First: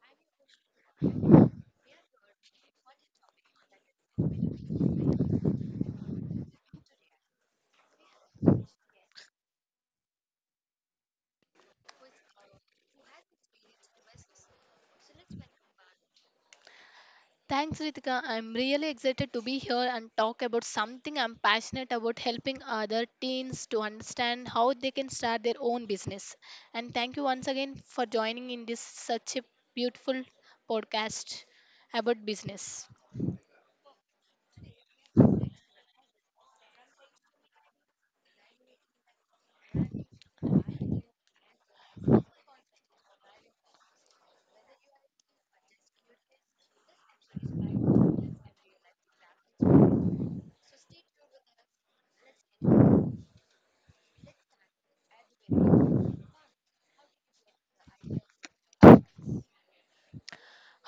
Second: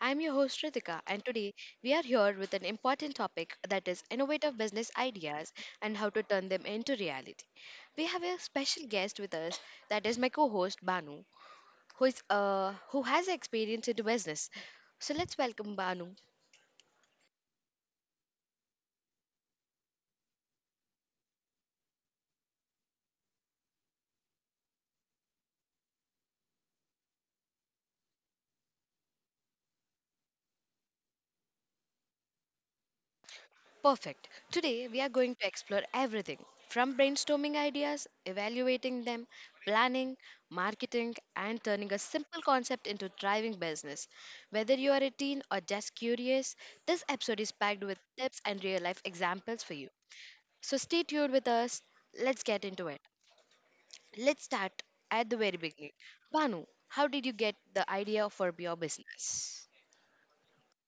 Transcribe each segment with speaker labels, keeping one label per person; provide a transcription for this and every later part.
Speaker 1: I'm your host, Ritika, and today we are here with an important topic that is innovative business ideas and how to turn them into reality. We have a special guest with us, that is my co host, Banu, who has experience into business. So let's welcome Banu.
Speaker 2: Thanks, Ritika. I'm really excited to be here and talk about something I'm passionate about helping other teens to understand how they can start their own business. And thank you once again for joining in this such a beautiful podcast about business.
Speaker 1: Perfect. Today, we are going to explore everything from brainstorming ideas, evaluating them, planning, marketing, and turning a simple concept into driving business. Whether you are a teen or just curious, this episode is packed with tips and real life examples for you. So stay tuned with us. Let's get into it. Let's start at the very beginning. Banu, how did you get the idea for your business?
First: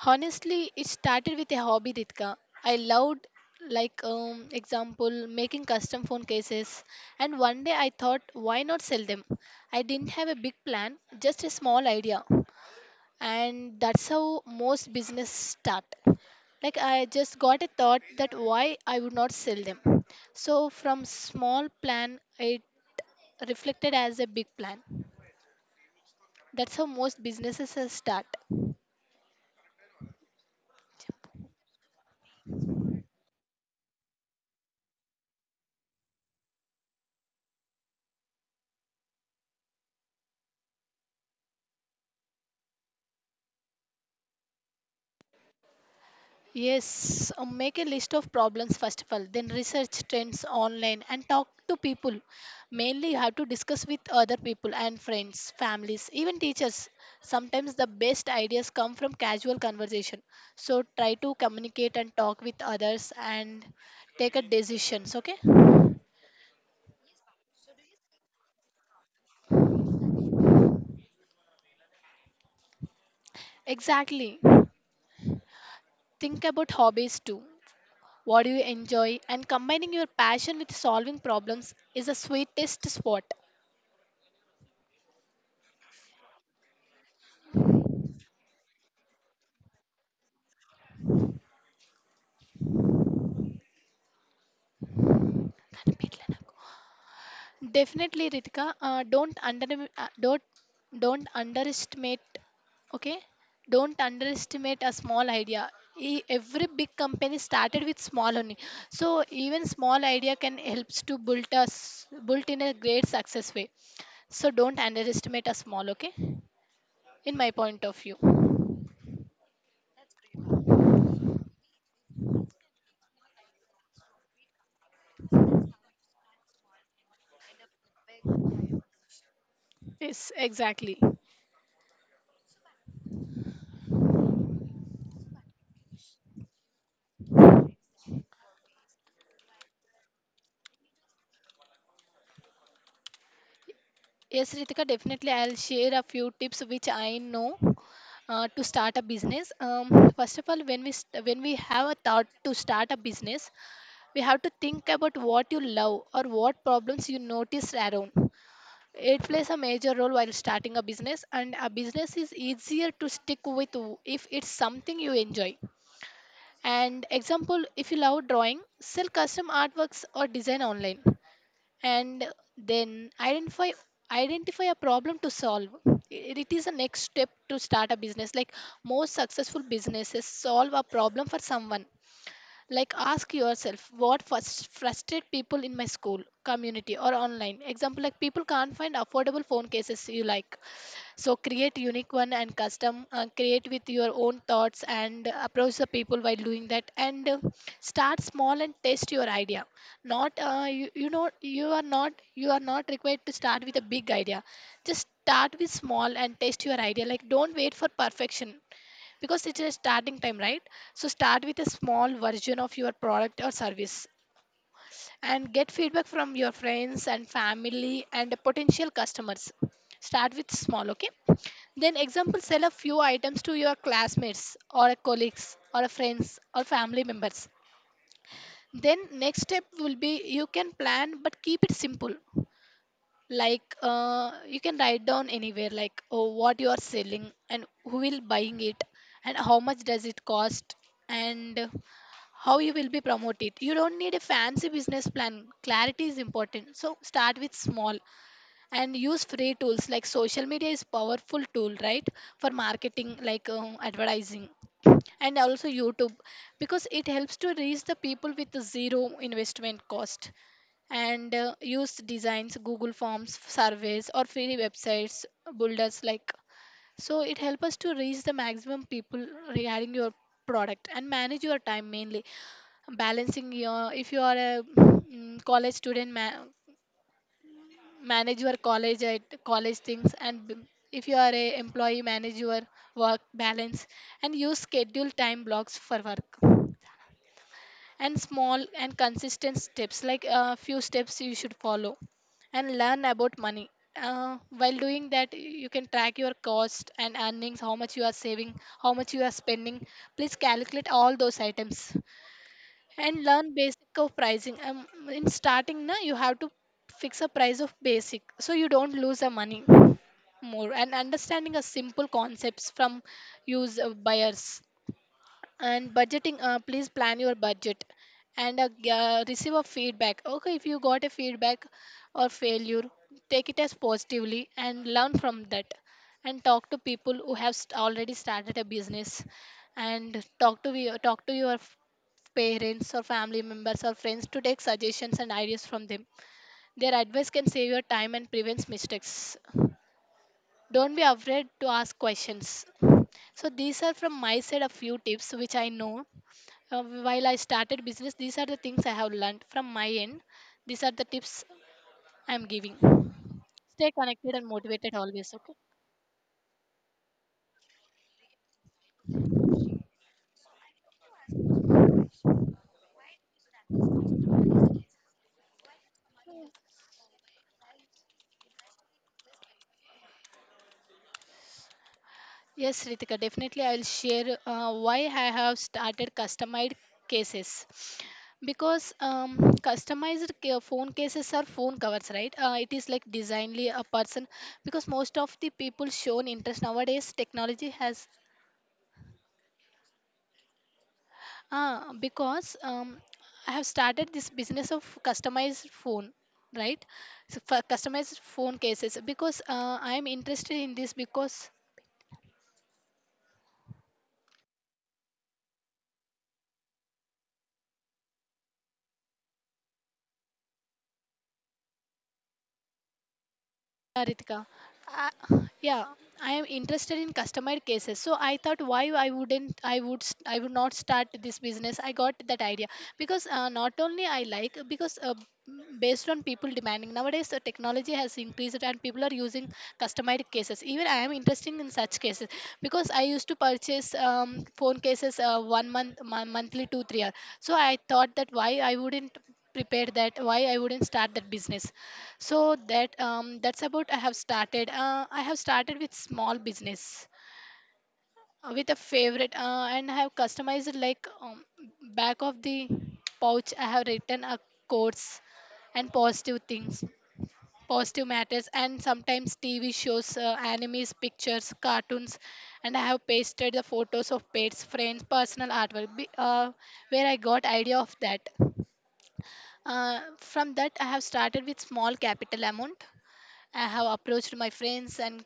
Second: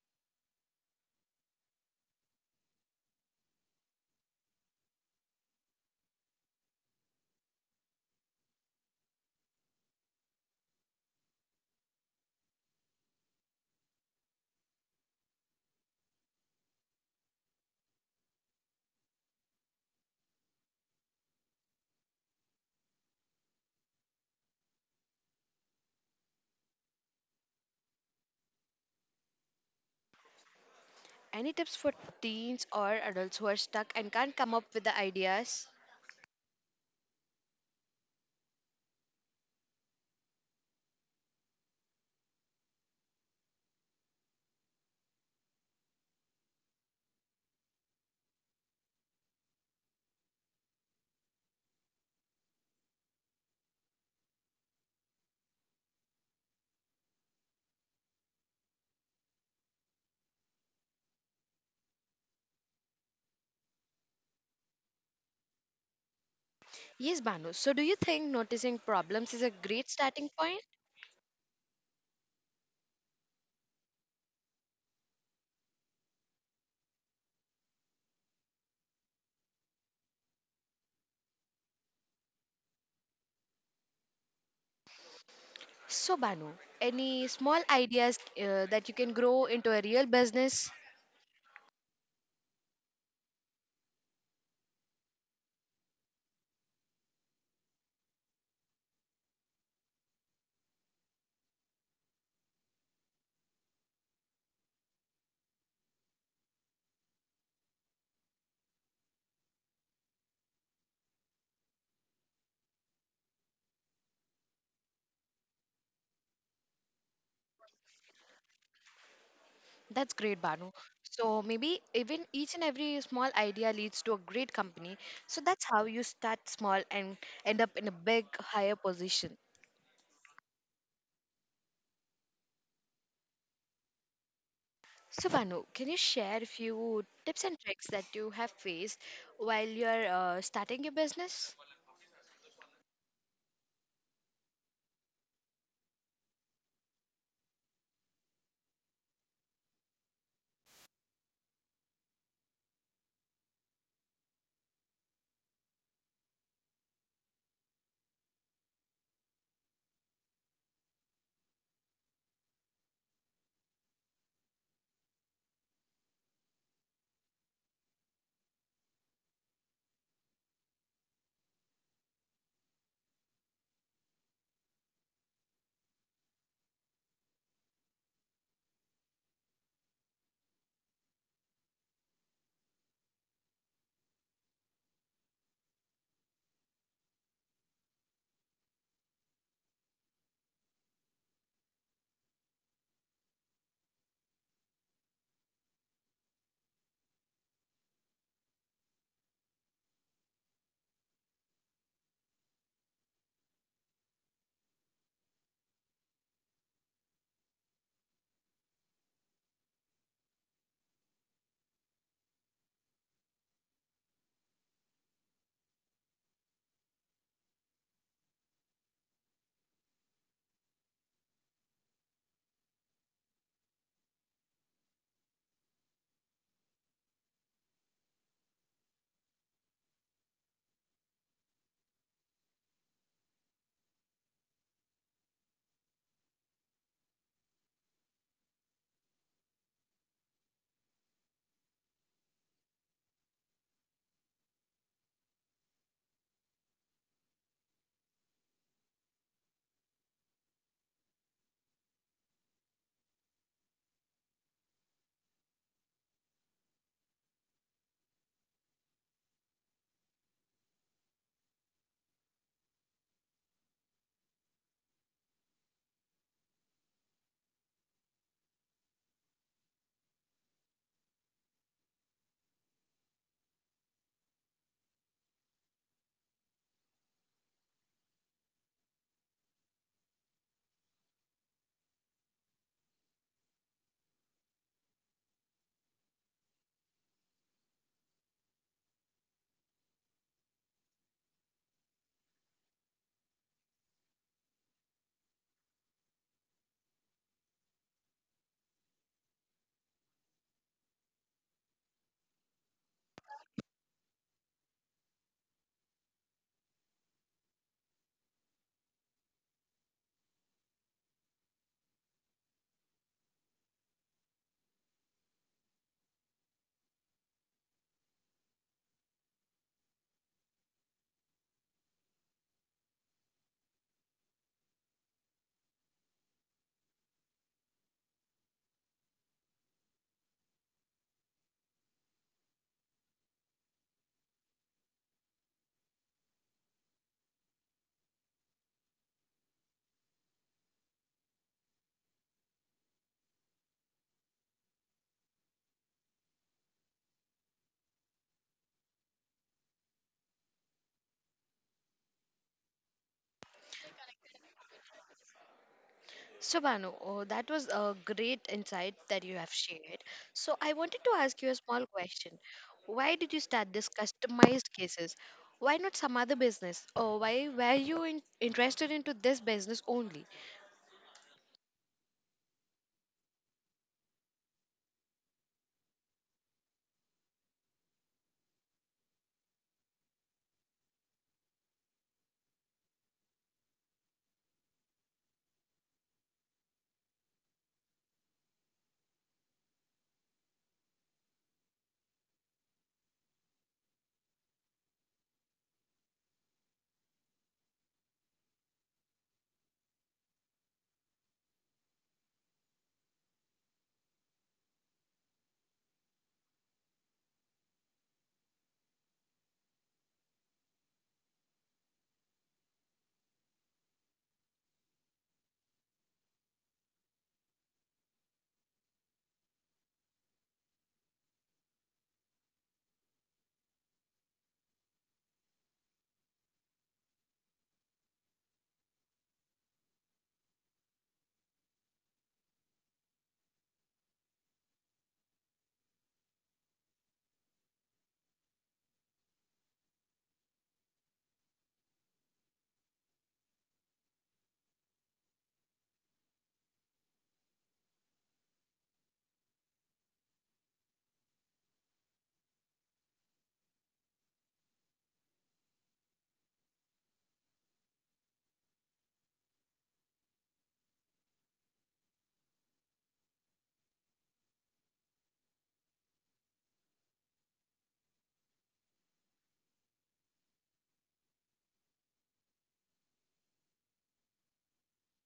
Speaker 2: Honestly, it started with a hobby, Ritika. I loved like example making custom phone cases. And one day I thought, why not sell them? I didn't have a big plan, just a small idea. And that's how most business start. Like, I just got a thought that why I would not sell them. So from small plan it reflected as a big plan. That's how most businesses start.
Speaker 1: Any tips for teens or adults who are stuck and can't come up with the ideas?
Speaker 2: Yes, make a list of problems first of all, then research trends online and talk to people. Mainly, you have to discuss with other people and friends, families, even teachers. Sometimes the best ideas come from casual conversation. So, try to communicate and talk with others and take a decisions, okay?
Speaker 1: Yes, Banu. So, do you think noticing problems is a great starting point?
Speaker 2: Exactly. Think about hobbies too. What do you enjoy? And combining your passion with solving problems is the sweetest spot.
Speaker 1: So, Banu, any small ideas that you can grow into a real business?
Speaker 2: Definitely, Ritika. Uh, don't don't underestimate. Okay, don't underestimate a small idea. Every big company started with small only, so even small idea can helps to build us built in a great success way. So don't underestimate a small. Okay, in my point of view.
Speaker 1: That's great, Banu. So, maybe even each and every small idea leads to a great company. So, that's how you start small and end up in a big, higher position.
Speaker 2: Yes, exactly.
Speaker 1: So, Banu, can you share a few tips and tricks that you have faced while you're starting your business?
Speaker 2: Yes, Ritika, definitely. I'll share a few tips which I know to start a business. First of all, when we when we have a thought to start a business, we have to think about what you love or what problems you notice around. It plays a major role while starting a business, and a business is easier to stick with if it's something you enjoy. And example, if you love drawing, sell custom artworks or design online. And then identify a problem to solve it. It is the next step to start a business, like, most successful businesses solve a problem for someone. Like, ask yourself what first frustrate people in my school community or online, example like people can't find affordable phone cases you like, so create unique one and custom. Create with your own thoughts and approach the people while doing that. And start small and test your idea. Not you know you are not required to start with a big idea. Just start with small and test your idea. Like, don't wait for perfection because it's a starting time, right? So start with a small version of your product or service and get feedback from your friends and family and potential customers. Start with small, okay? Then, example, sell a few items to your classmates or a colleagues or a friends or family members. Then, next step will be you can plan but keep it simple. Like, you can write down anywhere, like, oh, what you are selling and who will buying it, and how much does it cost, and how you will be promote it. You don't need a fancy business plan. Clarity is important, so start with small. And use free tools, like social media is powerful tool, right, for marketing, like advertising, and also YouTube, because it helps to reach the people with zero investment cost. And use designs, Google forms, surveys, or free websites builders, like, so it helps us to reach the maximum people regarding your product. And manage your time, mainly balancing your, if you are a college student, manage your college at college things, and if you are a employee, manage your work balance. And use schedule time blocks for work, and small and consistent steps, like a few steps you should follow. And learn about money. While doing that, you can track your cost and earnings, how much you are saving, how much you are spending. Please calculate all those items. And learn basic of pricing. In starting na, you have to fix a price of basic so you don't lose the money more. And understanding a simple concepts from use buyers and budgeting. Please plan your budget. And receive a feedback, okay? If you got a feedback or failure, take it as positively and learn from that. And talk to people who have already started a business. And talk to your parents or family members or friends to take suggestions and ideas from them. Their advice can save your time and prevents mistakes. Don't be afraid to ask questions. So these are from my side a few tips which I know, while I started business. These are the things I have learned from my end. These are the tips I'm giving. Stay connected and motivated always. Okay.
Speaker 1: So, Banu, oh, that was a great insight that you have shared. So, I wanted to ask you a small question. Why did you start this customized cases? Why not some other business? Or why were you interested into this business only?
Speaker 2: Yes, Ritika, definitely I'll share why I have started customized cases, because customized phone cases are phone covers, right? It is like designly a person because most of the people shown interest nowadays technology has. Because I have started this business of customized phone, right? So for customized phone cases, because I am interested in this because. Yeah, Ritika. Yeah, I am interested in customer cases. So I thought, why I wouldn't I would not start this business. I got that idea because not only I like, because based on people demanding nowadays, the technology has increased and people are using customer cases. Even I am interested in such cases because I used to purchase phone cases one month monthly two three hour. So I thought that, why I wouldn't prepare that, why I wouldn't start that business, so that that's about, I have started with small business, with a favorite, and I have customized, like, back of the pouch I have written a quotes and positive things, positive matters, and sometimes TV shows, animes, pictures, cartoons. And I have pasted the photos of pets, friends, personal artwork, where I got idea of that. From that, I have started with small capital amount. I have approached my friends and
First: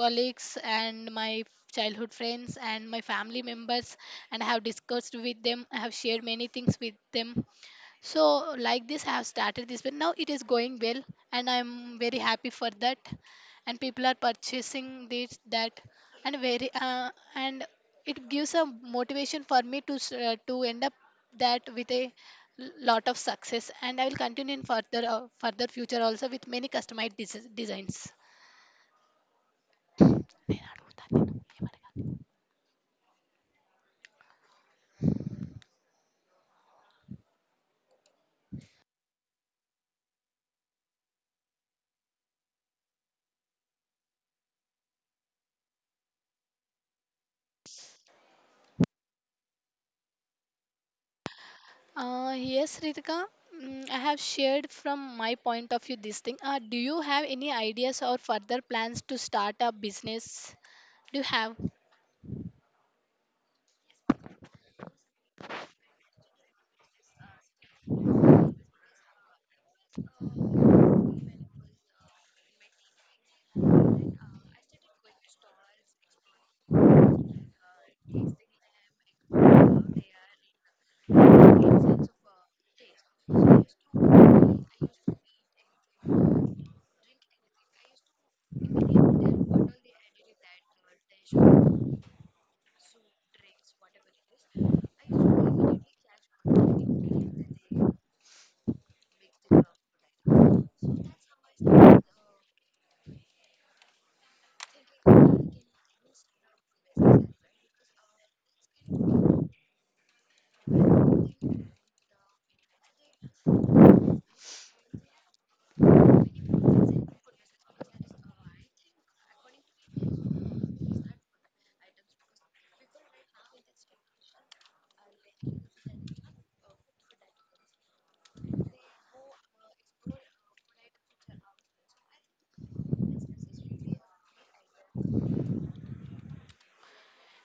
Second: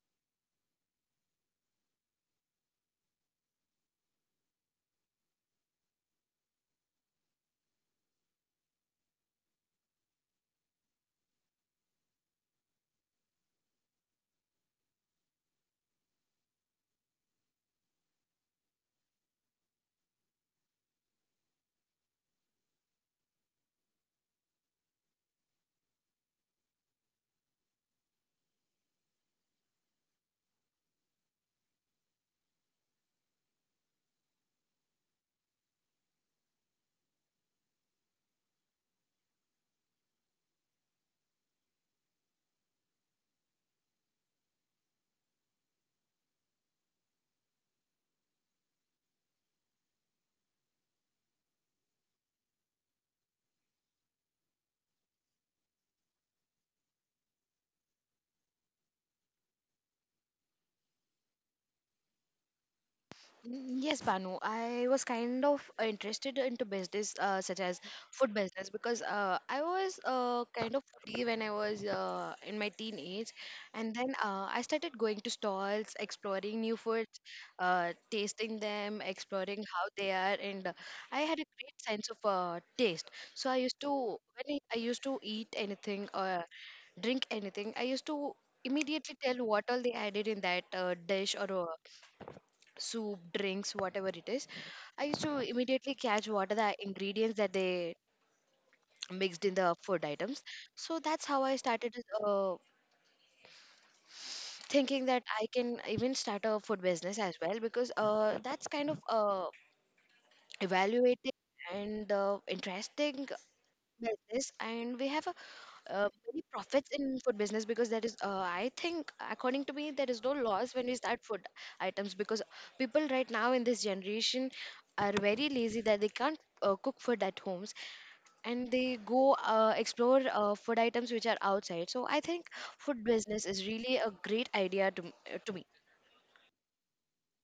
Speaker 2: colleagues and my childhood friends and my family members, and I have discussed with them. I have shared many things with them, so, like this, I have started this, but now it is going well, and I'm very happy for that. And people are purchasing this, that, and very, and it gives a motivation for me to end up that with a lot of success. And I will continue in further future also with many customized designs. Yes, Ritika. I have shared from my point of view this thing. Do you have any ideas or further plans to start a business? Do you have?
Speaker 1: Mm, yes, Banu. I was kind of interested into business such as food business because I was kind of foodie when I was in my teenage, and then I started going to stalls, exploring new foods, tasting them, exploring how they are, and I had a great sense of taste. So I used to when I used to eat anything or drink anything, I used to immediately tell what all they added in that dish or soup, drinks, whatever it is. I used to immediately catch what are the ingredients that they mixed in the food items. So that's how I started uh, thinking that I can even start a food business as well because that's kind of evaluating and interesting business, and we have many profits in food business because there is I think according to me there is no loss when we start food items because people right now in this generation are very lazy that they can't cook food at homes, and they go explore food items which are outside. So I think food business is really a great idea to, to me.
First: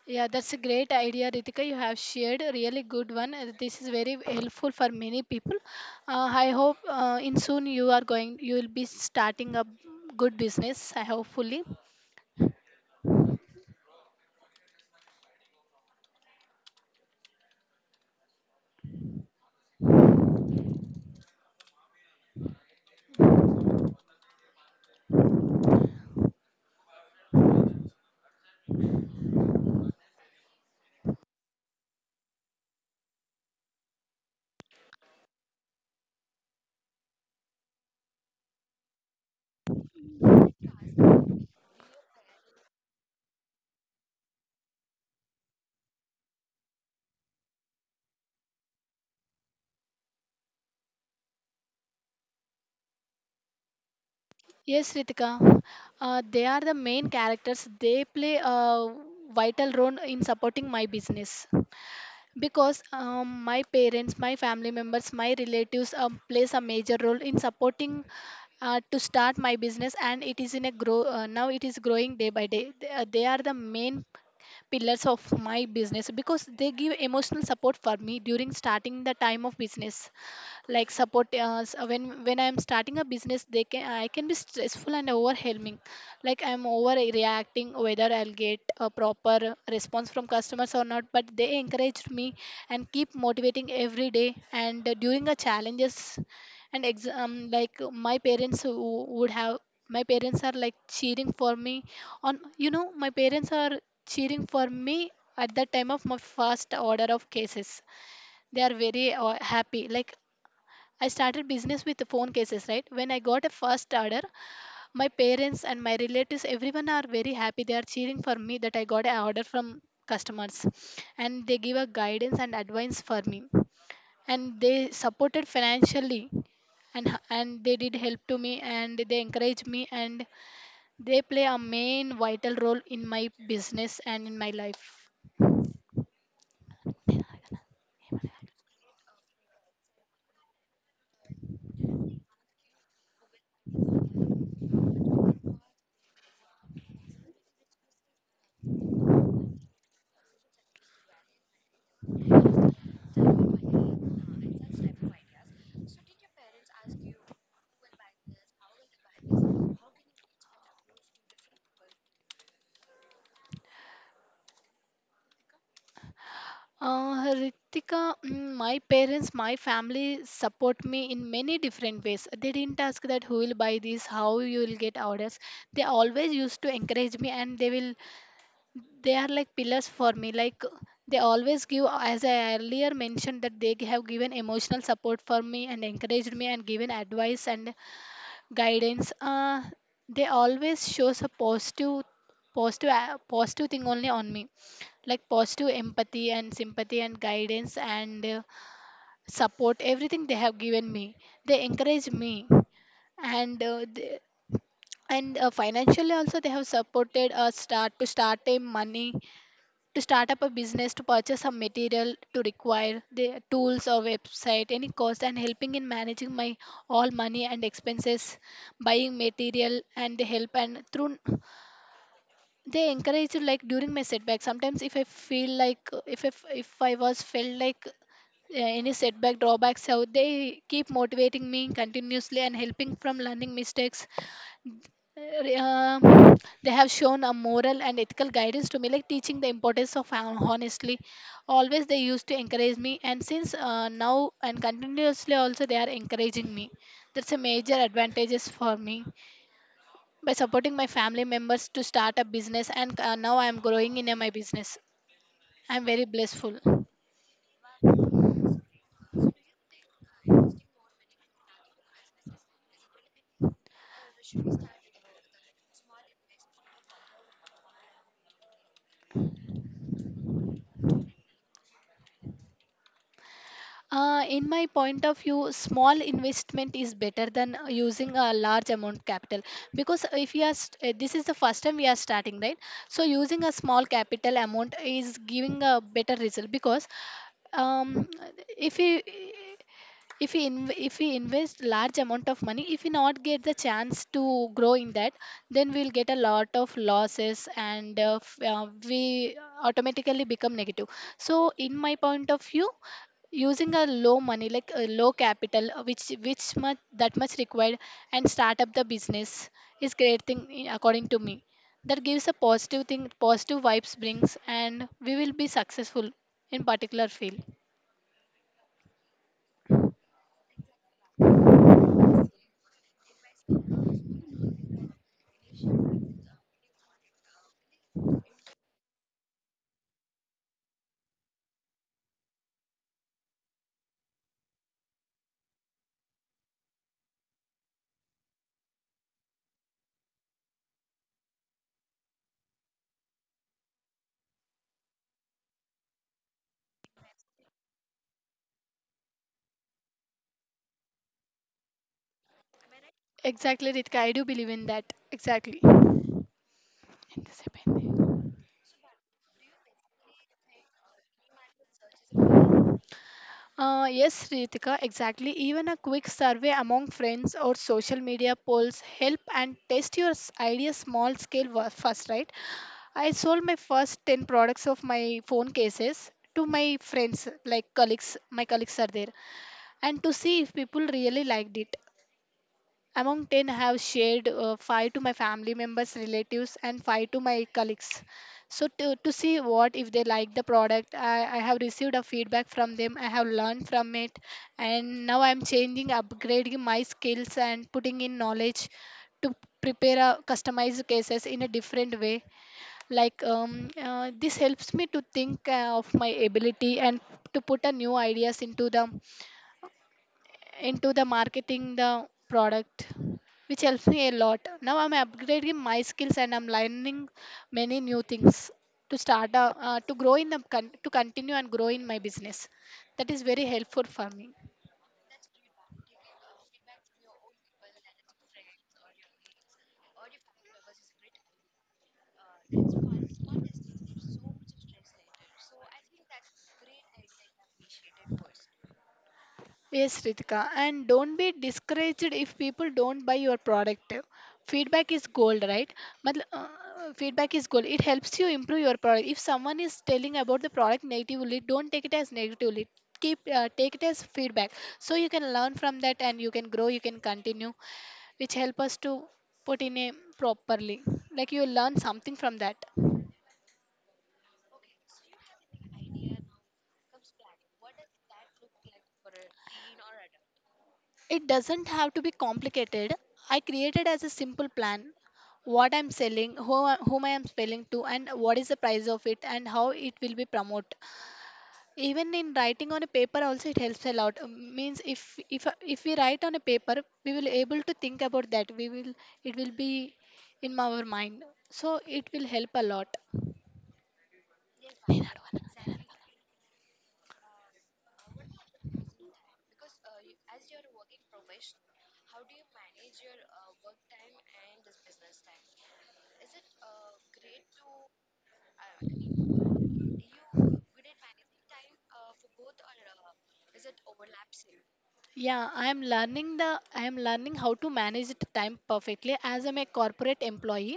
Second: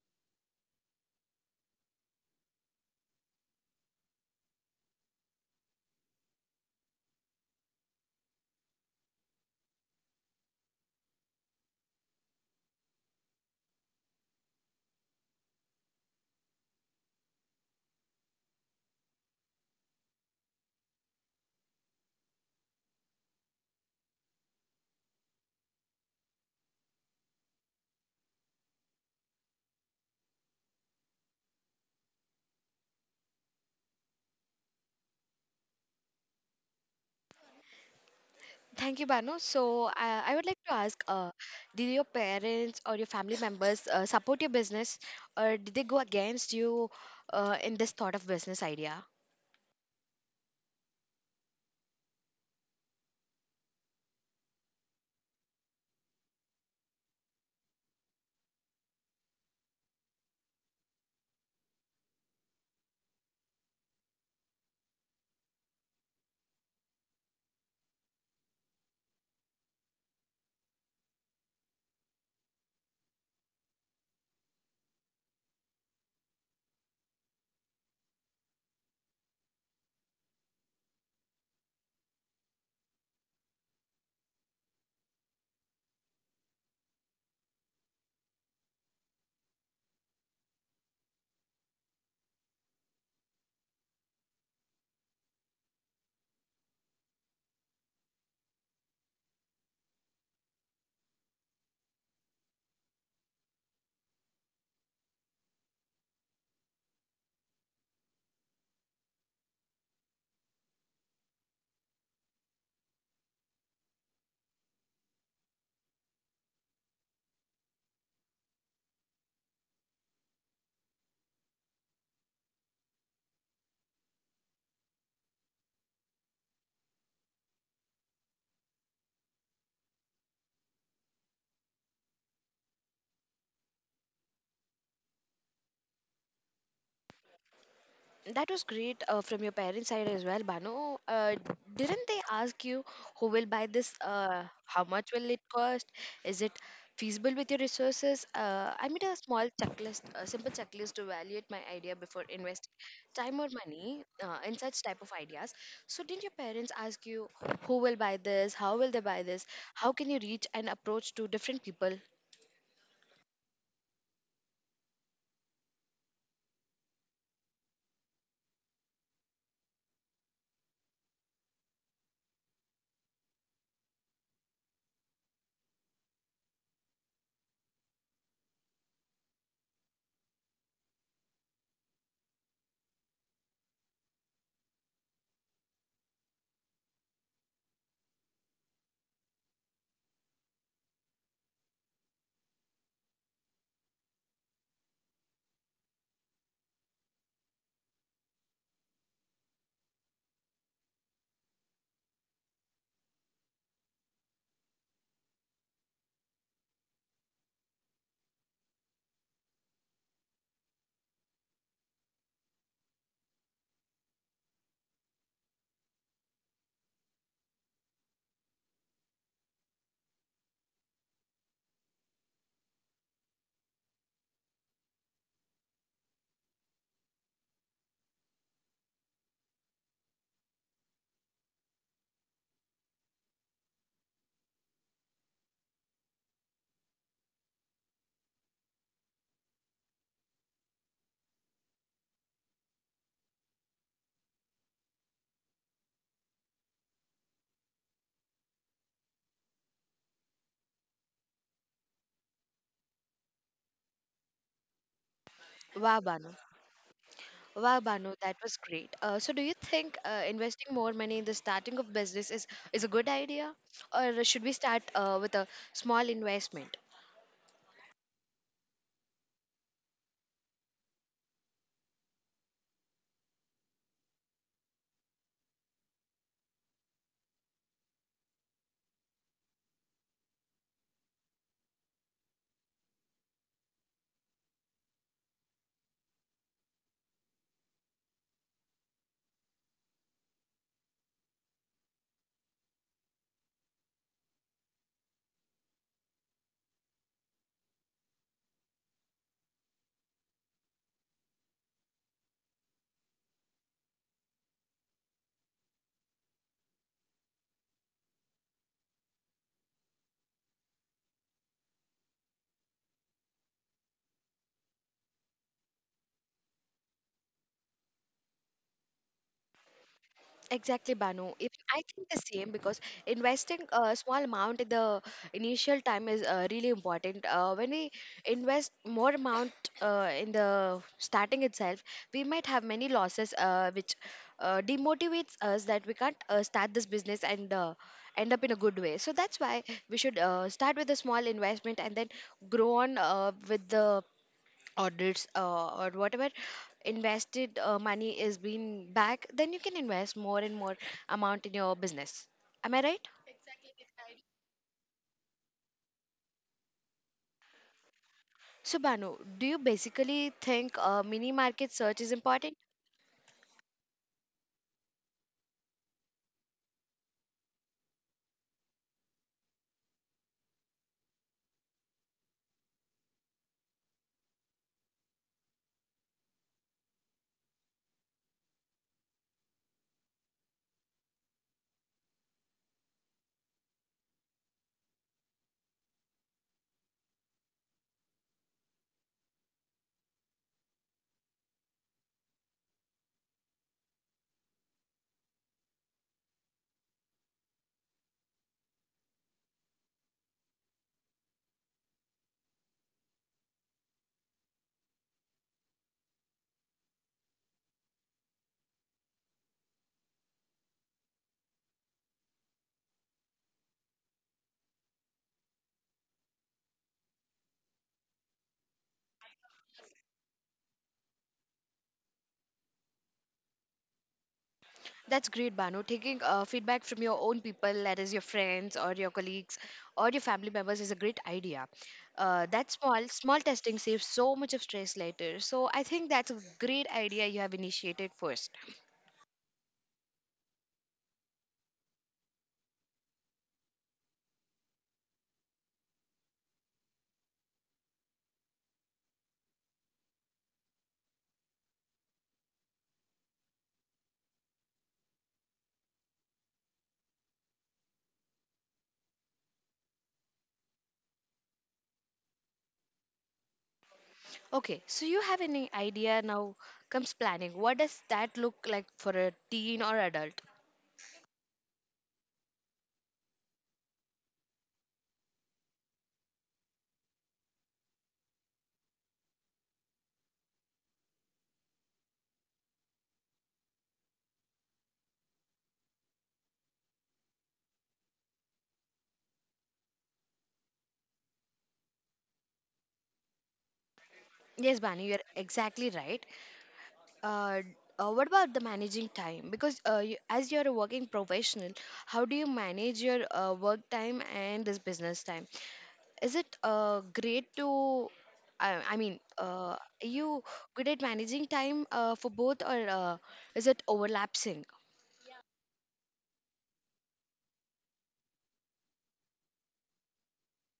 Speaker 2: Yeah, that's a great idea, Ritika. You have shared a really good one. This is very helpful for many people. I hope, in soon you are going, you will be starting a good business. I hopefully.
Speaker 1: Thank you, Banu. So I would like to ask, did your parents or your family members support your business, or did they go against you in this thought of business idea?
Speaker 2: Yes, Ritika. They are the main characters. They play a vital role in supporting my business, because my parents, my family members, my relatives, plays a major role in supporting, to start my business, and it is in a grow, now it is growing day by day. They are the main pillars of my business, because they give emotional support for me during starting the time of business, like support, when I'm starting a business, they can, I can be stressful and overwhelming, like I'm overreacting whether I'll get a proper response from customers or not, but they encouraged me and keep motivating every day, and during the challenges and exam, like, my parents who would have, my parents are like cheering for me on, my parents are cheering for me at the time of my first order of cases. They are very happy, like, I started business with the phone cases, right? When I got a first order, my parents and my relatives, everyone are very happy. They are cheering for me that I got an order from customers, and they give a guidance and advice for me, and they supported financially, and they did help to me, and they encouraged me, and they play a main vital role in my business and in my life.
Speaker 1: That was great from your parents' side as well, Banu. Didn't they ask you who will buy this? How much will it cost? Is it feasible with your resources? I made a small checklist, a simple checklist to evaluate my idea before investing time or money in such type of ideas. So, didn't your parents ask you who will buy this? How will they buy this? How can you reach and approach to different people?
Speaker 2: Ritika, my parents, my family support me in many different ways. They didn't ask that who will buy this, how you will get orders. They always used to encourage me, and they will. They are like pillars for me. Like they always give, as I earlier mentioned, that they have given emotional support for me and encouraged me and given advice and guidance, they always shows a positive positive thing only on me, like positive empathy and sympathy and guidance and, support, everything they have given me, they encourage me, and financially also they have supported us start a money to start up a business, to purchase some material, to require the tools or website, any cost, and helping in managing my all money and expenses, buying material and the help and through they encourage you like during my setback. Sometimes if I feel like, if I was felt like any setback drawbacks out, they keep motivating me continuously and helping from learning mistakes. uh, they have shown a moral and ethical guidance to me, like teaching the importance of honestly, always they used to encourage me, and since now and continuously also they are encouraging me. That's a major advantages for me. By supporting my family members to start a business, and now I am growing in my business, I am
Speaker 1: Wow,
Speaker 2: very
Speaker 1: Banu.
Speaker 2: blissful.
Speaker 1: Wow, Banu, that was great. So, do you think investing more money in the starting of business is a good idea, or should we start with a small investment?
Speaker 2: In my point of view, small investment is better than using a large amount of capital, because if you are this is the first time we are starting, right? So using a small capital amount is giving a better result, because um, if you, if we invest large amount of money, if we not get the chance to grow in that, then we'll get a lot of losses, and we automatically become negative. So in my point of view, using a low money like a low capital, which much that much required, and start up the business is great thing, according to me, that gives a positive thing, positive vibes brings, and we will be successful in particular field.
Speaker 1: Exactly, Banu. If I think the same because investing a small amount in the initial time is really important. When we invest more amount in the starting itself, we might have many losses, which demotivates us that we can't start this business and end up in a good way. So that's why we should start with a small investment and then grow on with the audits or whatever invested money is being back, then you can invest more and more amount in your business. Am I right?
Speaker 2: Exactly, Ritika. I do believe in that. Exactly. Anticipating.
Speaker 1: So, Banu, do you basically think mini market search is important?
Speaker 2: Yes, Ritika, exactly. Even a quick survey among friends or social media polls help and test your idea small scale first, right? I sold my first 10 products of my phone cases to my friends, like colleagues, my colleagues are there, and to see if people really liked it. Among 10, I have shared 5 to my family members, relatives, and 5 to my colleagues. So, to see what if they like the product, I have received a feedback from them, I have learned from it, and now I'm changing, upgrading my skills, and putting in knowledge to prepare a customized cases in a different way, like this helps me to think of my ability and to put a new ideas into the marketing the product, which helps me a lot. Now I'm upgrading my skills and I'm learning many new things to start a, to grow in the to continue and grow in my business. That is very helpful for me.
Speaker 1: That's great, Banu. Taking feedback from your own people, that is your friends or your colleagues or your family members, is a great idea. Uh, that small small testing saves so much of stress later. So I think that's a great idea you have initiated first.
Speaker 2: Yes, Ritika, and don't be discouraged if people don't buy your product. Feedback is gold, right? Matlab, feedback is gold. It helps you improve your product. If someone is telling about the product negatively, don't take it as negatively. Keep take it as feedback, so you can learn from that and you can grow. You can continue, which help us to put in a properly. Like you learn something from that.
Speaker 1: Okay, so you have any idea. Now comes planning. What does that look like for a teen or adult?
Speaker 2: It doesn't have to be complicated. I created as a simple plan, what I'm selling, whom I am selling to, and what is the price of it, and how it will be promoted. Even in writing on a paper, also it helps a lot. Means if we write on a paper, we will able to think about that. We will, it will be in our mind, so it will help a lot.
Speaker 1: Yes, Bani, you're exactly right. Uh, what about the managing time? Because you, as you're a working professional, how do you manage your work time and this business time? Is it great to, I mean, are you good at managing time for both, or is it overlapping?
Speaker 2: Yeah, I am learning how to manage the time perfectly, as I'm a corporate employee.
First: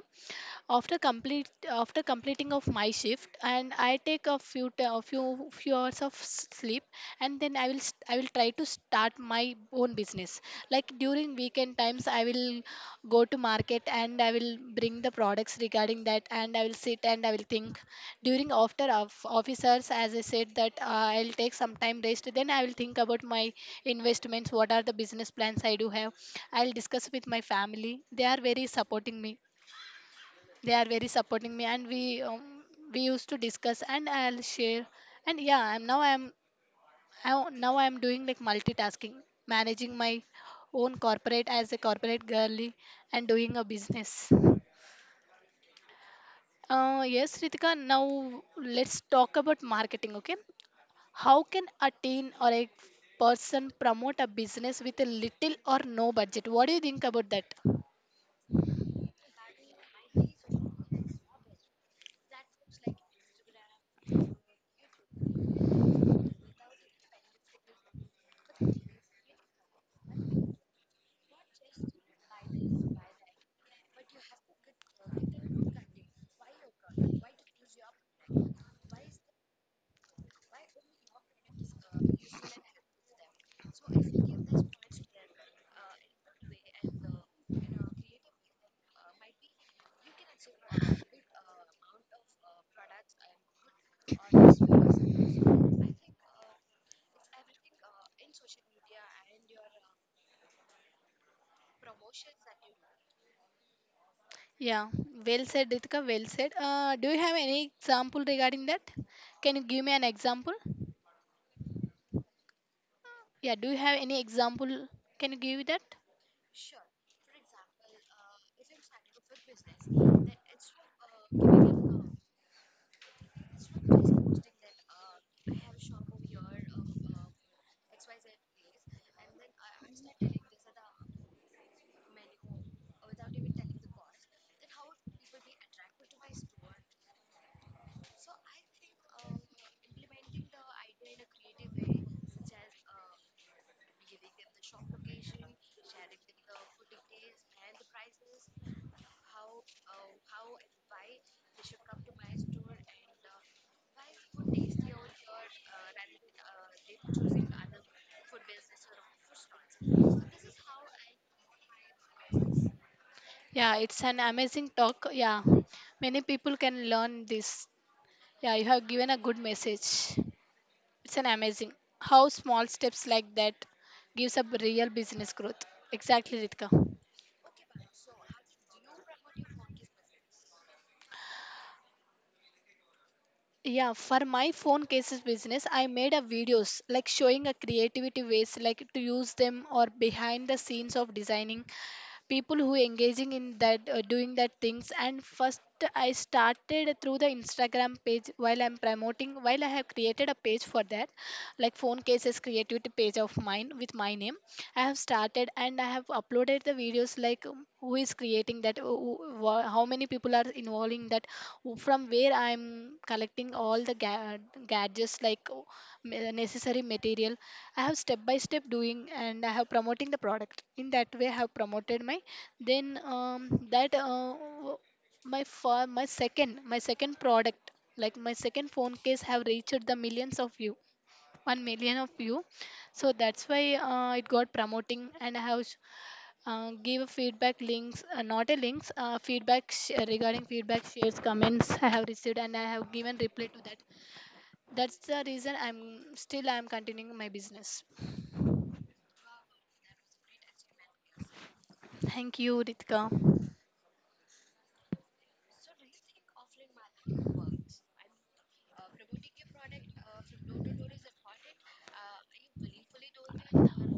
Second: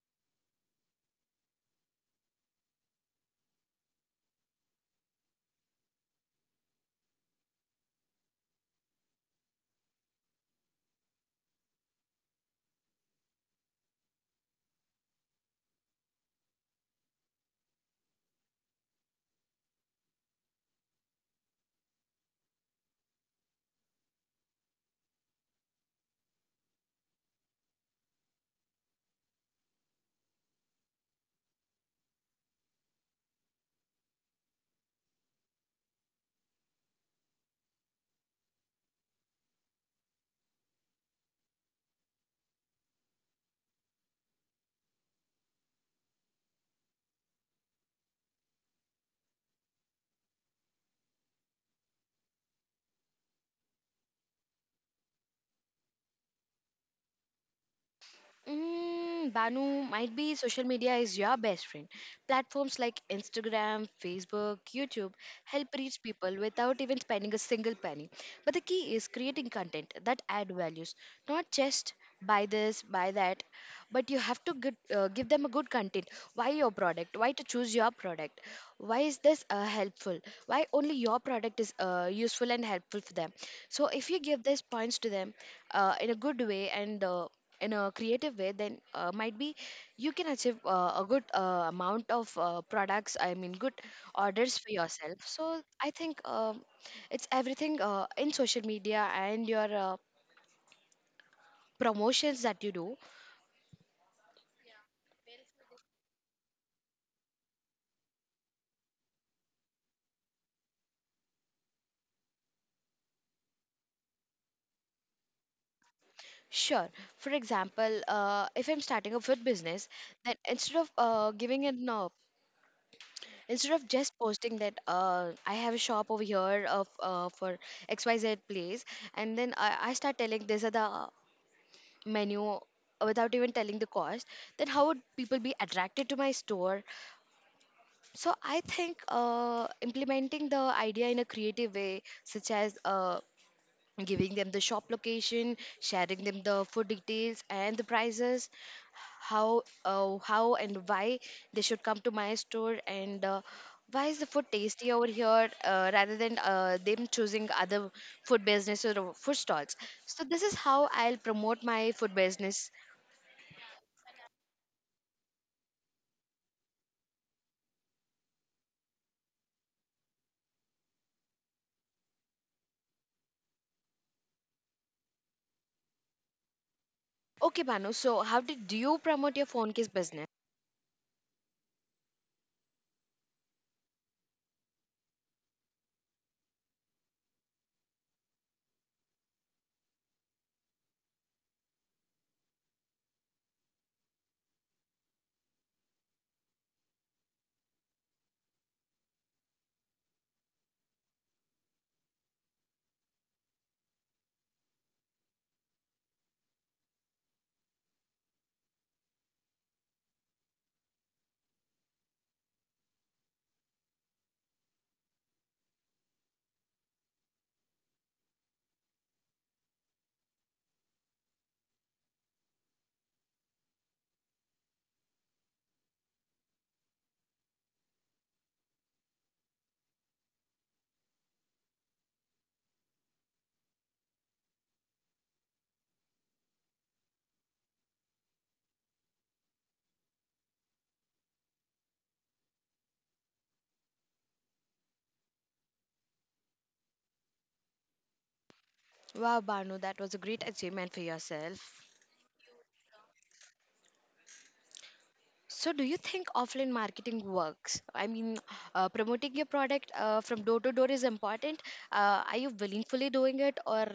Speaker 2: After completing of my shift, and I take a few t- a few few hours of sleep, and then I will I will try to start my own business. Like during weekend times, I will go to market and I will bring the products regarding that, and I will sit and I will think. During after of officers, as I said that, I'll take some time rest. Then I will think about my investments. What are the business plans I do have? I'll discuss with my family. They are very supporting me, and we, we used to discuss and I'll share. And yeah, I'm now I'm I, now I'm doing like multitasking, managing my own corporate as a corporate girly, and doing a business. Yes, Ritika, now let's talk about marketing. Okay, how can a teen or a person promote a business with a little or no budget? What do you think about that?
Speaker 1: Mm, Banu, might be social media is your best friend. Platforms like Instagram, Facebook, YouTube help reach people without even spending a single penny. But the key is creating content that add values, not just buy this, buy that, but you have to get, give them a good content. Why your product? Why to choose your product? Why is this helpful? Why only your product is useful and helpful for them? So if you give these points to them in a good way and in a creative way, then might be you can achieve a good amount of products, I mean good orders for yourself. So I think, um, it's everything in social media and your promotions that you do.
Speaker 2: Yeah, well said, Ritika. Well said. Do you have any example regarding that? Can you give me an example? Yeah, do you have any example? Can you give that?
Speaker 1: Sure. For example, if I'm starting a food business, then instead of giving it no, instead of just posting that I have a shop over here of for xyz place, and then I start telling these are the menu without even telling the cost, then how would people be attracted to my store? So I think implementing the idea in a creative way, such as giving them the shop location, sharing them the food details and the prices, how and why they should come to my store, and why is the food tasty over here rather than them choosing other food businesses or food stalls. So this is how I'll promote my food business.
Speaker 2: Yeah, it's an amazing talk. Yeah, many people can learn this. Yeah, you have given a good message. It's an amazing how small steps like that gives a real business growth. Exactly, Ritika.
Speaker 1: Okay, Banu, so how did you promote your phone case business?
Speaker 2: Yeah, for my phone cases business, I made a videos like showing a creativity ways like to use them or behind the scenes of designing, people who engaging in that, doing that things. And first I started through the Instagram page, while I'm promoting, while I have created a page for that, like phone cases creativity page of mine with my name, I have started, and I have uploaded the videos, like who is creating that, how many people are involving that, from where I'm collecting all the gadgets, like necessary material. I have step by step doing, and I have promoting the product. In that way, I have promoted my. Then w- my for my second product, like my second phone case have reached the millions of view, 1 million of view. So that's why it got promoting, and I have give a feedback links not a links, regarding feedback shares comments I have received, and I have given reply to that. That's the reason I'm continuing my business.
Speaker 1: Wow, Banu, that was a great achievement for yourself.
Speaker 2: Thank you, Ritika.
Speaker 1: So, do you think offline marketing works? I mean, promoting your product from door to door is important. Are you willingly doing it, or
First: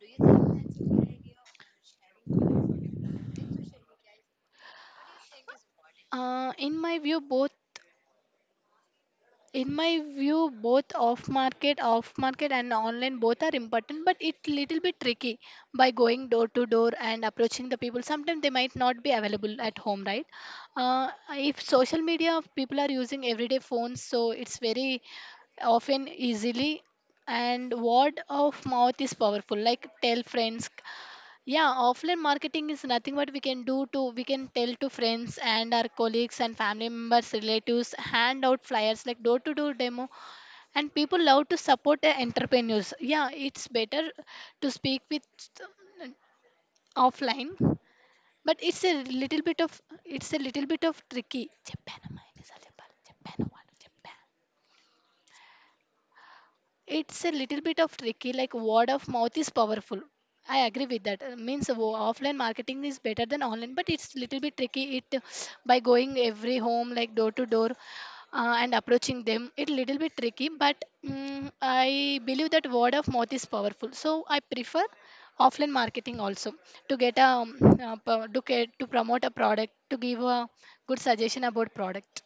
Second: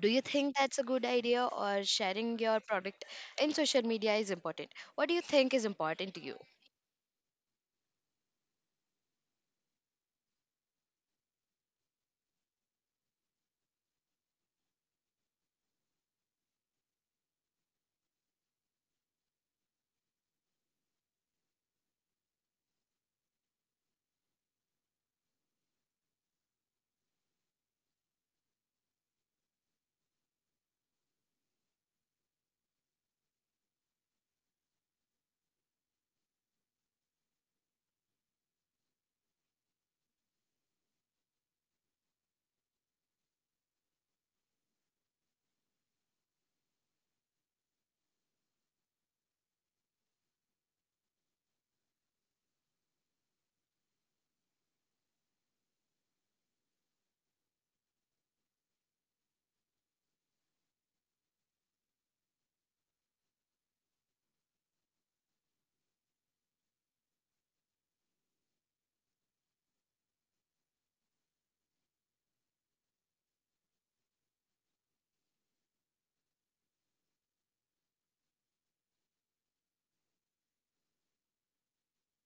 Speaker 1: do you think that's a good idea, or sharing your product in social media is important? What do you think is important to you?
Speaker 2: Uh, in my view, both in my view, both off market and online both are important, but it's little bit tricky by going door to door and approaching the people. Sometimes they might not be available at home, right? Uh, if social media, people are using everyday phones, so it's very often easily, and word of mouth is powerful, like tell friends. Yeah, offline marketing is nothing, but we can do to we can tell to friends and our colleagues and family members, relatives, hand out flyers, like door to door demo, and people love to support entrepreneurs. Yeah, it's better to speak with, uh, offline, but it's a little bit of tricky. చెప్పానమ్మా, ఎన్నిసార్లు చెప్పాలి? It's a little bit of tricky, like word of mouth is powerful. I agree with that. Means offline marketing is better than online, but it's little bit tricky. It, by going every home like door to door, and approaching them, it little bit tricky. But mm, I believe that word of mouth is powerful, so I prefer offline marketing also to get a, to get to promote a product, to give a good suggestion about product.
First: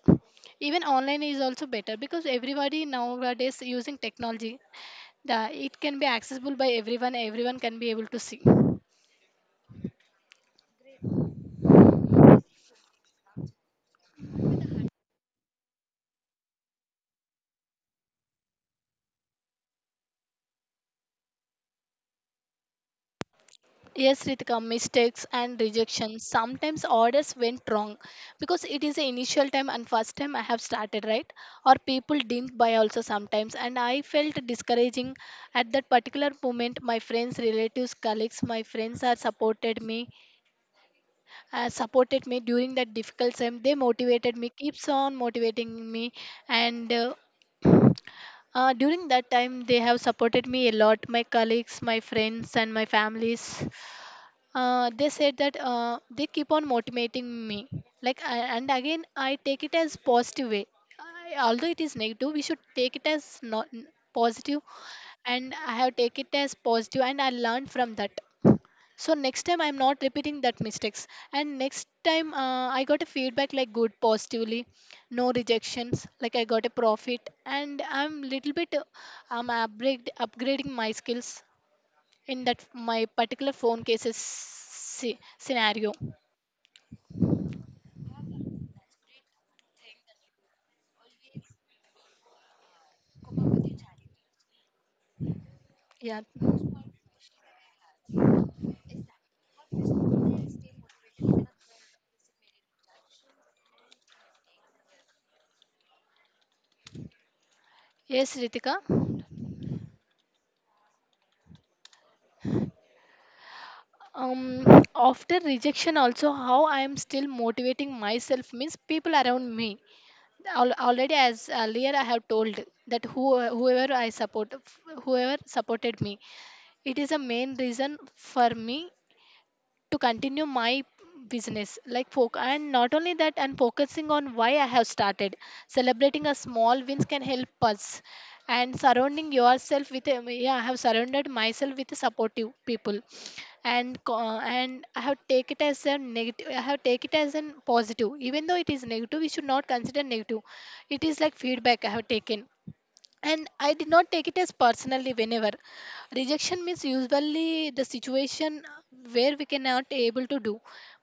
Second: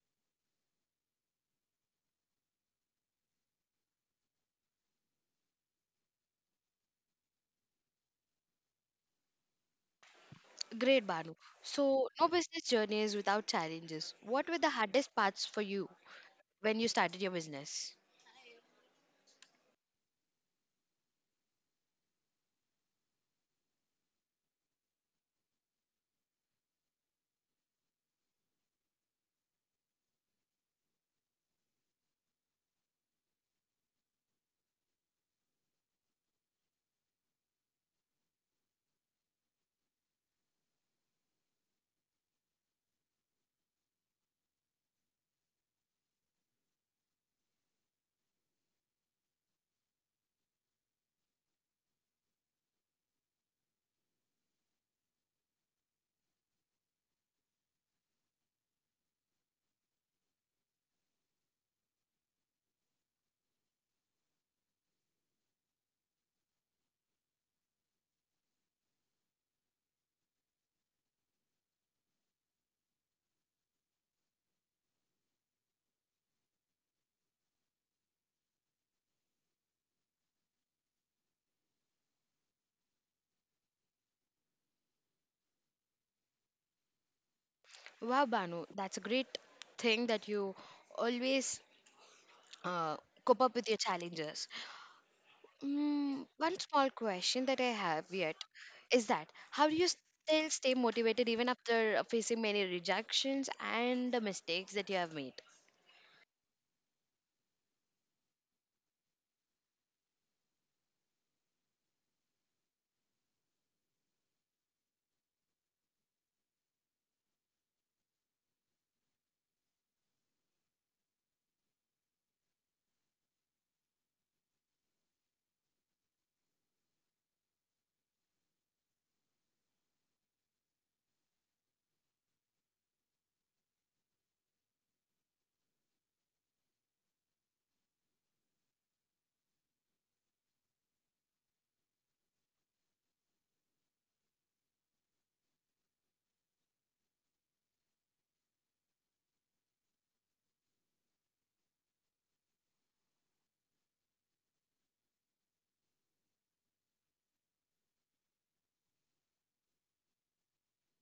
Speaker 2: Even online is also better, because everybody nowadays using technology, the, it can be accessible by everyone, everyone can be able to see.
Speaker 1: Great, Banu. So, no business journey is without challenges. What were the hardest parts for you when you started your business?
Speaker 2: Yes, Ritika, mistakes and rejection. Sometimes orders went wrong, because it is the initial time and first time I have started, right? Or people didn't buy also sometimes, and I felt discouraging at that particular moment. My friends, relatives, colleagues, my friends are supported me during that difficult time. They motivated me, keeps on motivating me, and during that time, they have supported me a lot, my colleagues, my friends, and my families. They said that, they keep on motivating me. Like, I, and again, I take it as positive way. I, although it is negative, we should take it as not positive, and I have take it as positive, and I learned from that. So next time I'm not repeating that mistakes. And next time I got a feedback like good positively, no rejections, like I got a profit, and I'm little bit I'm upgrading my skills in that my particular phone cases scenario.
Speaker 1: Wow, Banu, that's a great thing that you always uh, cope up with your challenges.
Speaker 2: Yeah.
Speaker 1: Mm, one small question that I have yet is that how do you still stay motivated even after facing many rejections and the mistakes that you have made?
Speaker 2: Yes, Ritika. um After rejection also, how I am still motivating myself means people around me. Already, as earlier I have told, that who, whoever I support, whoever supported me, it is a main reason for me to continue my business like folk. And not only that, and focusing on why I have started, celebrating a small wins can help us. And surrounding yourself with a- yeah, I have surrounded myself with supportive people. And I have take it as a negative. I have take it as a positive, even though it is negative. We should not consider negative. It is like feedback I have taken. And I did not take it as personally whenever rejection means usually the situation where we cannot able to do.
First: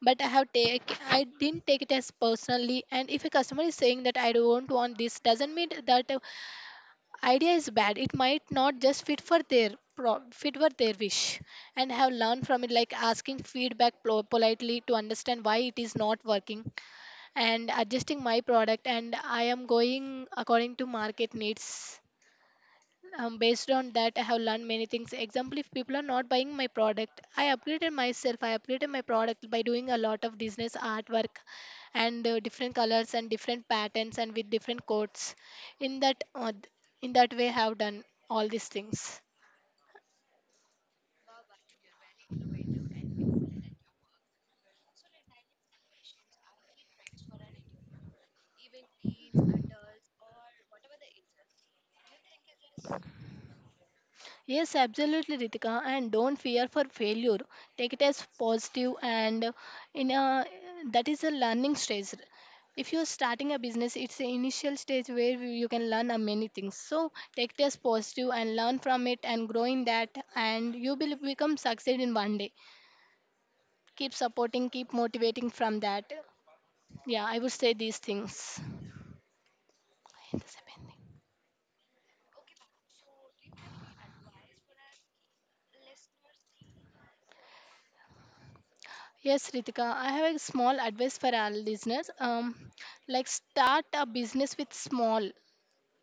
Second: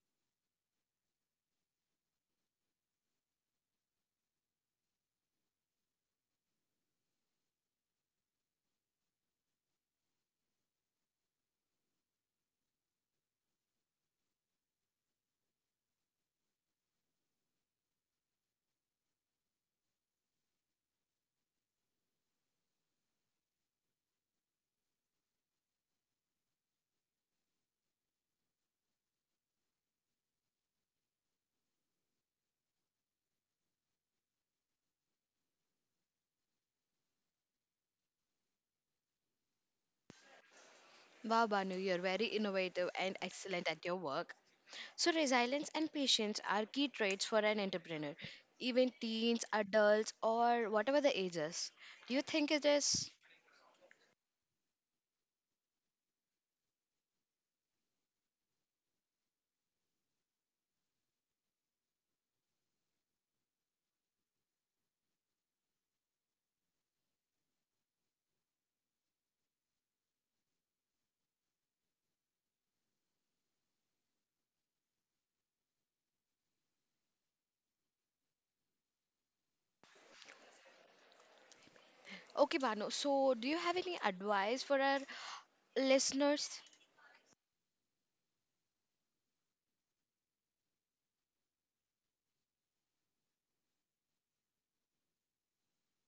Speaker 2: But I didn't take it as personally. And if a customer is saying that I don't want this, doesn't mean that idea is bad, it might not just fit for their fit for their wish. And I have learned from it, like asking feedback politely to understand why it is not working and adjusting my product, and I am going according to market needs. Based on that, I have learned many things. Example, if people are not buying my product, I upgraded myself. I upgraded my product by doing a lot of business artwork and different colors and different patterns and with different codes. In that, uh, in that way, I have done all these things.
Speaker 1: Wow, Banu, you're very innovative and excellent at your work. So, resilience and patience are key traits for an entrepreneur, even teens, adults, or whatever the ages. Do you think it is?
Speaker 2: Yes, absolutely, Ritika. And don't fear for failure. Take it as positive, and in a, that is a learning stage. If you're starting a business, it's the initial stage where you can learn a many things. So take it as positive and learn from it and grow in that, and you will become succeed in one day. Keep supporting, keep motivating from that. Yeah, I would say these things.
Speaker 1: Okay, Banu. So, do you have any advice for our listeners?
Speaker 2: Yes, Ritika, I have a small advice for our listeners. Like, start a business with small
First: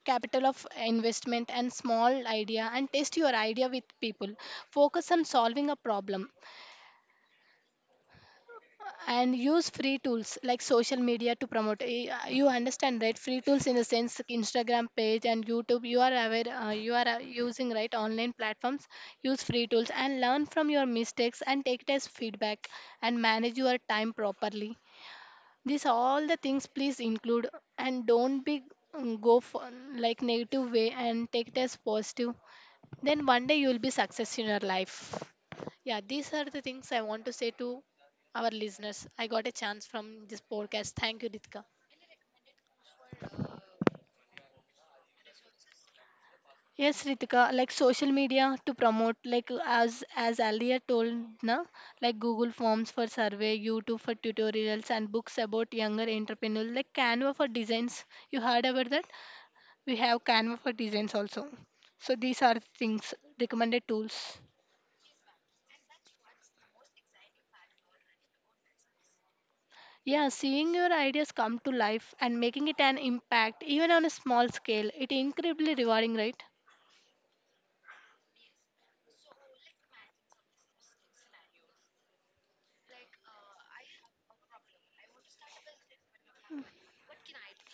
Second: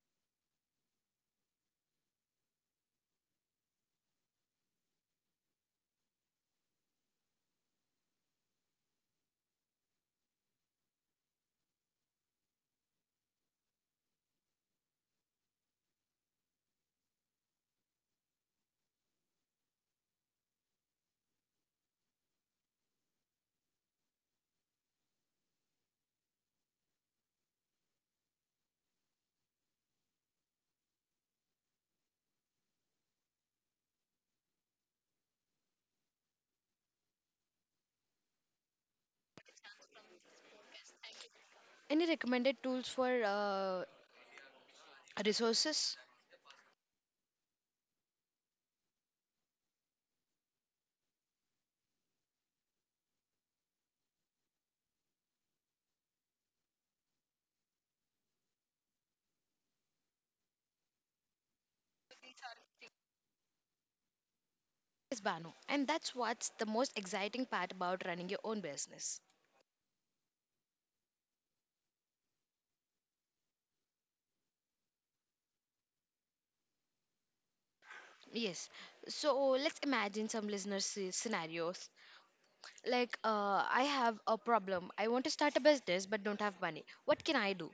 Speaker 2: capital of investment and small idea and test your idea with people. Focus on solving a problem and use free tools like social media to promote. Eh, you understand, right? Free tools in the sense like Instagram page and YouTube. You are aware, you are using right online platforms. Use free tools and learn from your mistakes and take it as feedback and manage your time properly. These all the things please include. And don't be, go for like negative way and take it as positive. Then one day you will be success in your life. Yeah, these are the things I want to say to our listeners. I got a chance from this podcast. Thank you, Ritika.
Speaker 1: Any recommended tools for resources?
Speaker 2: Yes, Ritika, like social media to promote, like as earlier told, na, like Google Forms for survey, YouTube for tutorials, and books about younger entrepreneurs, like Canva for designs. You heard about that? We have Canva for designs also. So these are things, recommended tools.
Speaker 1: Yes, Banu. And that's what's the most exciting part about running your own business.
Speaker 2: Yeah, seeing your ideas come to life and making it an impact, even on a small scale, it incredibly rewarding, right?
Speaker 1: Yes. So, let's imagine some listeners' scenarios. Like, I have a problem. I want to start a business but don't have money. What can I do?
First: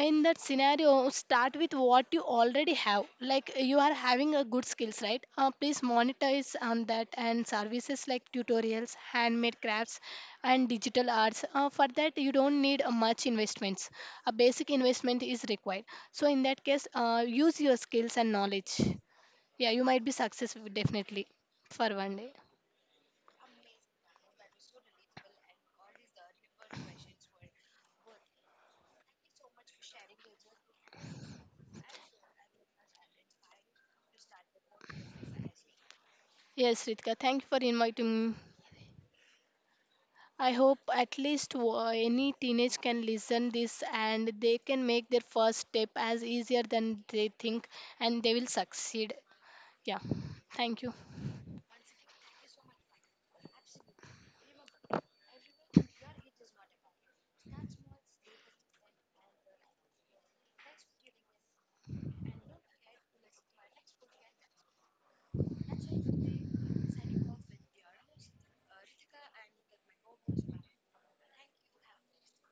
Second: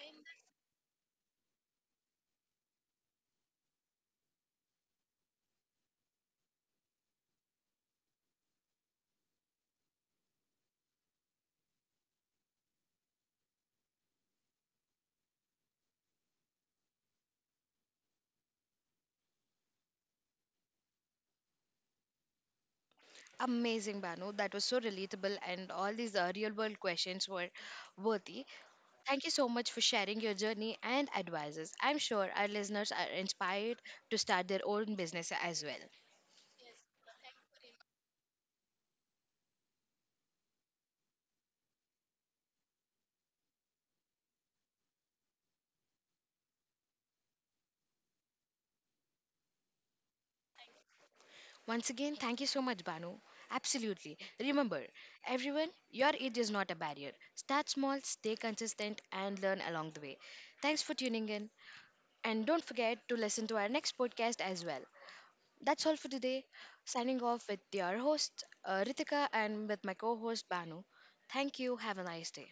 Speaker 2: In that scenario, start with what you already have. Like, you are having a good skills, right? Please monetize on that and services like tutorials, handmade crafts, and digital arts. For that you don't need much investments, a basic investment is required. So in that case, use your skills and knowledge. Yeah, you might be successful definitely for one day.
Speaker 1: Amazing, Banu. That was so relatable, and all these real world questions were worthy. Thank you so much for sharing your journey and advices. I'm sure our listeners are inspired to start their own business as well.
Speaker 2: Yes, Ritika, thank you for inviting me. I hope at least any teenage can listen this and they can make their first step as easier than they think, and they will succeed. Yeah. Thank you.
Speaker 1: Once again, thank you so much, Banu. Absolutely. Remember, everyone, your age is not a barrier. Start small, stay consistent, and learn along the way. Thanks for tuning in. And don't forget to listen to our next podcast as well. That's all for today. Signing off with your host, Ritika, and with my co host, Banu. Thank you. Have a nice day.